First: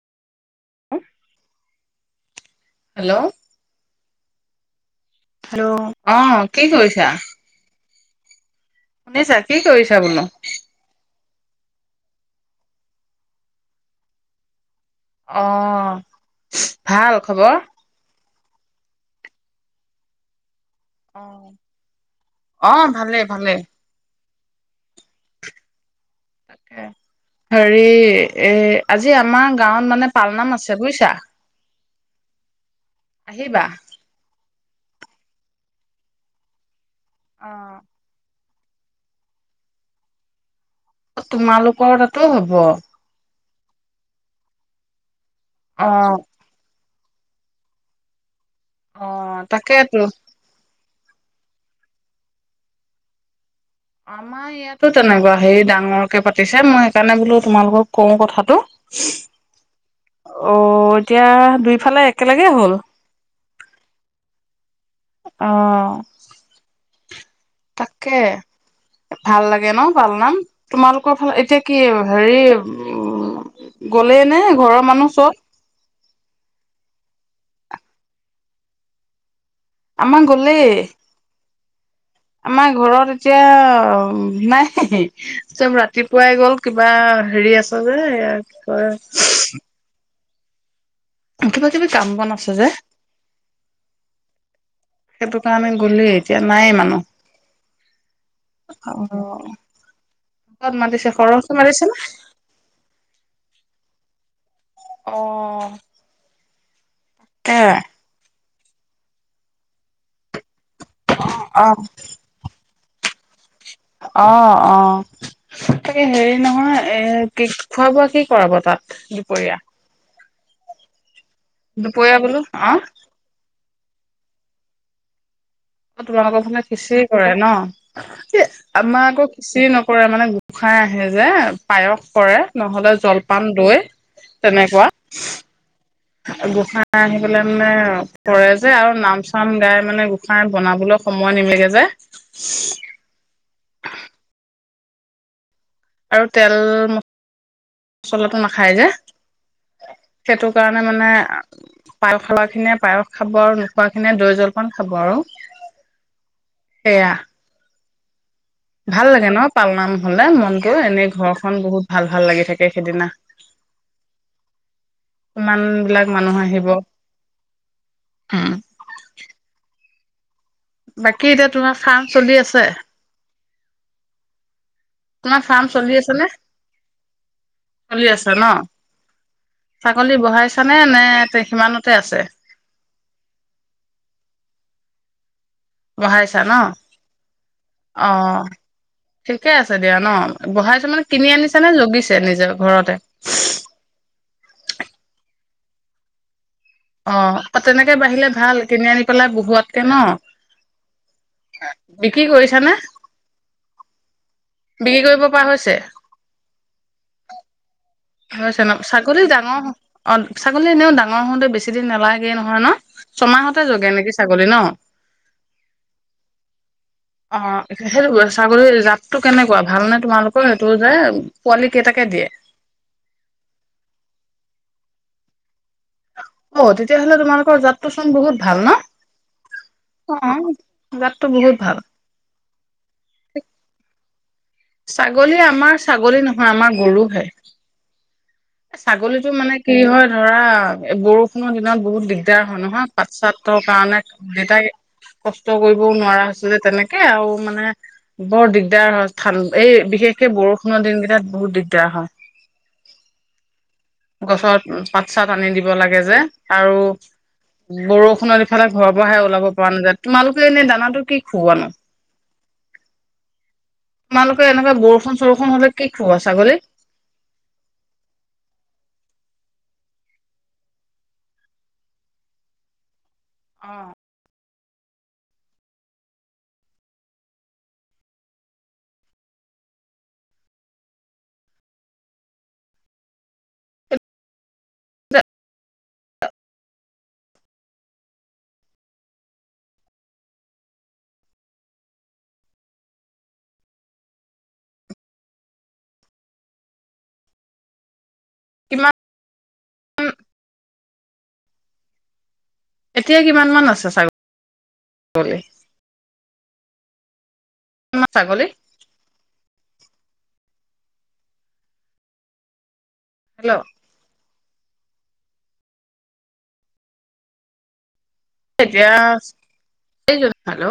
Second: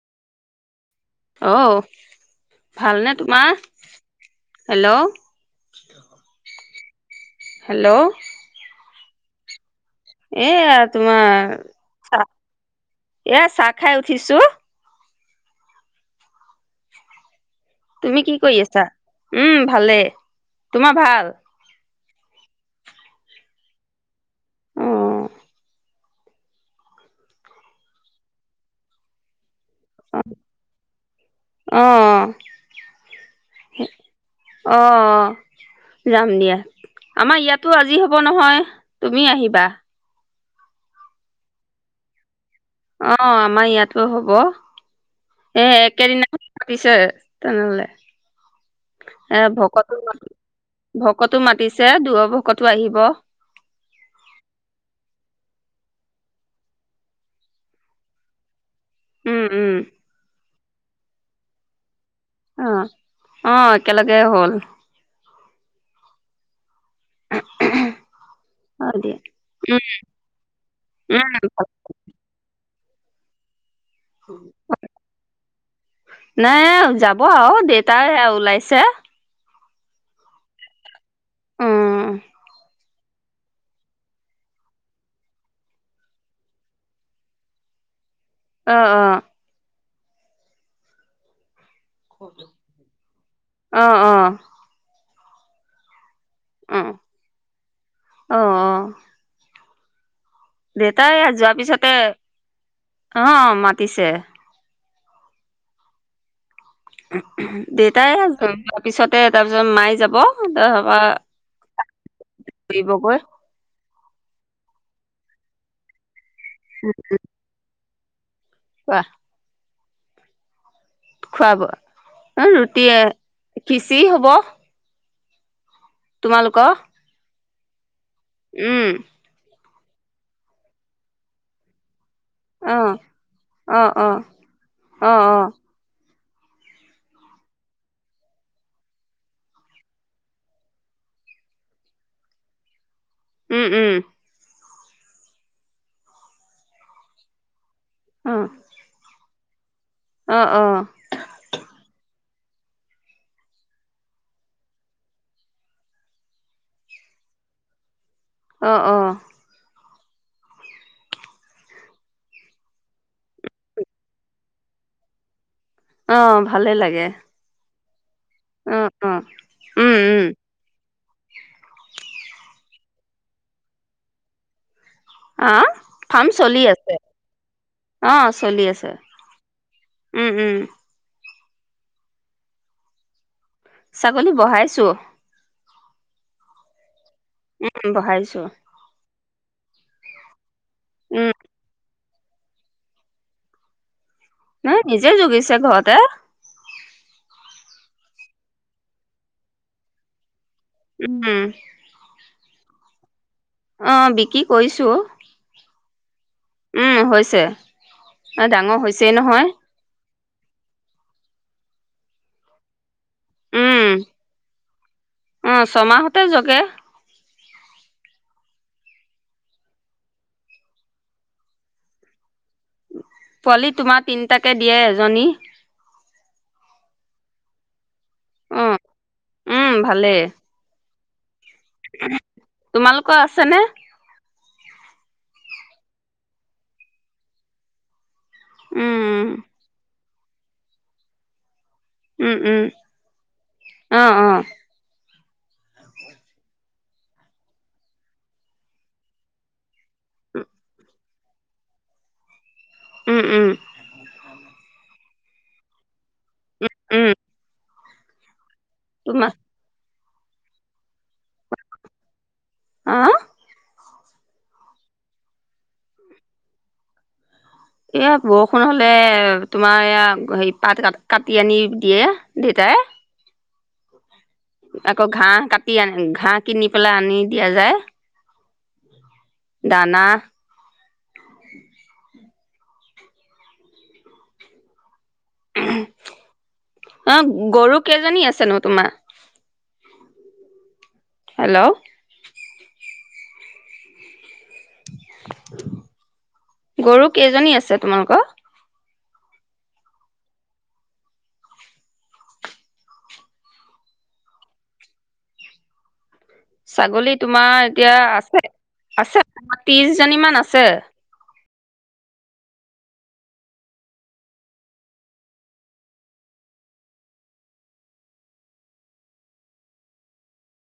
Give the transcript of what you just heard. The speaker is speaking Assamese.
অঁ ভালনেে হেল্ল' তোমা? হেল্ল' হেল্ল' অ কি কইছ যা ল্ল' শুনিছা কি কৰিছ এয়া তোমা চ এইয়া চাহ খাই উঠিছো, অ ভাল খবৰ? তুমি কি কৰি আছা? উম ভালে তোমা ভাল? অ ভালে-ভালে অ তাকে হেৰি এ আজি আমাৰ গাঁৱত মানে পালনাম আছে বুইছা? অ-অ আহিবা ৷ অ-অ যাম দিয়া৷ আমাৰ ইয়াতো আজি হ'ব নহয়৷ তুমি আহিবা৷ তোমালোকৰ তাতো হ'ব? অ আমাৰ ইয়াতো হ'ব৷ এ অ একেদিনাই পাতিছে তেনেহলে অ এ ভকতো তাকেইতো! ভকতো মাতিছে দূৰ ভকতো আহিব৷ আমাৰ ইয়াতো তেনেকুৱা হে ডাঙৰকে পাতিছে মই সেইকাৰণে বোলো তোমালোকক কওঁ কথাটো ৷ উম- উম অ এতিয়া দুইফালে এক অ - অ একেলগে হ'ল ৷ অ তাকে হয় দিয়া। ভাল লাগে ন উম, পালনাম তোমালোকৰ ফালে উম। এতিয়া কি হেৰি উমম গলেই নে ঘৰৰ মানুহ চব? অ দেউতাই এয়া ওলাইছে ৷ আমা গলেই৷ উম আমাৰ ঘৰত তেতিয়া নাই চব ৰাতিপুৱাই গ'ল কিবা হেৰি আছে যে এ তাৰ অ পৰা অ [unintelligible] কিবা কিবি কাম বন আছে যে ৷ অ অ সেইটো কাৰণে গ'লেই ৷ এতিয়া নাই অ অ অ মানুহ অহ, দেউতাই যোৱা মাতিছে পিছতে নে অ মা পিছে অ এ দেটায় আজি [unintelligible] তাৰপিছতে তাৰপিছত মায়ে যাব তা অ ফুৰিবগৈ অ - অ, তাকে হেৰি নহয় এ কেক- খোৱা বোৱা সে পৰাব খোৱা তাত দুপৰীয়া ৷ খুৱাব, দুপৰীয়া বোলো অ ৰুটি খিচি হব৷ তোমালোকৰ ফালে খিচি কৰে ন? এ উম আমাৰ আকৌ কিছি নক [unintelligible] কৰে মানে গোঁসাই আহে যে পায়স কৰে অ নহলে জলপান অ দৈ অ তেনেকুৱা ৷ অ অ গোঁসাই আহি পেলাই মানে কৰে যে আৰু নাম চাম গাই মানে গোঁসাই বনাবলৈ সময় নিমিলে যে! উম উম আৰু তেল অ চলাটো নাখায় যে! অ সেইটো কাৰণে অ মানে পায় খালা ইনে পায়স খাব আৰু নোখোৱা খিনিয়ে দৈ জলপান খাব আৰু, সেয়া৷ অ অ ভাল লাগে ন পাল নাম? হলনে মনটো এনেই ঘৰখন বহুত ভাল - ভাল লাগি থাকে সেদিনা৷ ইমান বিলাক অ মানুহ ভালে আহিব৷ লাগে উম অ অ উম উম বাকী এতিয়া তোমাৰ ফাৰ্ম চলি আছে? তোমাৰ আহ ফাৰ্ম চলি আছে ফাৰ্ম নে? চলি আছে চলি অ আছে ন? চলি আছে ছাগলী উম উম বহাইছ নে? নে- সিমানতে আছে৷ ছাগলী বহাইছো৷ বহাইছা ন? উম অ বহাইছো ঠিকে আছে দিয়া ন? বহাই খনত কিনি উম আনিছ নে যগীছে আ নিজৰ ঘৰতে ৷ ন নিজে জগিছে ঘৰতে৷ অ তেনেকে বাঢ়িলে ভাল কিনি আনি পেলাই বহোৱাতকে ন? উম বিক্ৰী কৰিছানে? অ বিকি কইছো অ, বিক্ৰী কৰিব পৰা হৈছে? উম হৈছে৷ হয়ছে ডাঙৰ ন' হৈছেই ছাগলী নহয় ডাঙৰ? অ 'ছাগলী এনেও ডাঙৰ হওঁতেই বেছি দিন নালাগে নহয় ন? ছমাহতে উম জগে নেকি ছাগলী ন? অ ছমাহতে জগে অ 'সেইটোৱে ছাগলীৰ জাতটো কেনেকুৱা ভালনে তোমালোকৰ? সেইটো যে পোৱালি কেইটাকে দিয়ে? পোৱালি তোমাৰ তিনিটাকে দিয়ে এজনী । অ 'তেতিয়াহ'লে তোমালোকৰ যাত তোৰ চোন বহুত ভাল ন? ভালে অ জাতটো বহুত ভাল। তোমালোকৰ আছে নে? ছাগলী আমাৰ ছাগলী নহয় আমাৰ গৰুহে । উম ছাগলীটো মানে কি হয় ধৰা এই বৰষুণৰ দিনত বহুত উম দিগদাৰ হয় উম নহয় পাত চাতৰ কাৰণে অ অ দেতাই কষ্ট কৰিবও নোৱাৰা হৈছে যে তেনেকে আৰু মানে বৰ দিগদাৰ হয়। থান এই বিশেষকে বৰষুণৰ দিনকেইটাত বহুত দিগদাৰ হয়। উম উম গছৰ উ' পাত চাত আনি দিব লাগে যে। আৰু উম বৰষুণত ইফালে ঘৰৰ পৰা হে তোমাৰ ওলাব পৰা নাযায়। তোমালোকে এনে দানাটো কি খুওৱা নো? অ তোমালোকে এনেকুৱা বৰষুণ চৰষুণ হলে কি খোওৱা ছাগলীক? এয়া বৰষুণ হলে তোমাৰ এয়া হেৰি পাত কাটি আনি দিয়ে দেতাই । অ'। আকৌ ঘাঁহ কাটি আনি ঘাঁহ কিনি পেলাই আনি দিয়া যায় দানা [inaudible] অ' গৰু কেইজনী আছে নো তোমাৰ? হেল্ল' [unintelligible] গৰু কেইজনী আছে তোমালোকৰ? কিমান এতিয়া কিমান মান আছে চা--গৈ? ছাগলীত তোমাৰ এতিয়া আছে ছাগলী -আছে তোমাৰ ত্ৰিছ কেইজনী মান আছে। হেল্ল' এতিয়া সেইজন ভালো [unintelligible]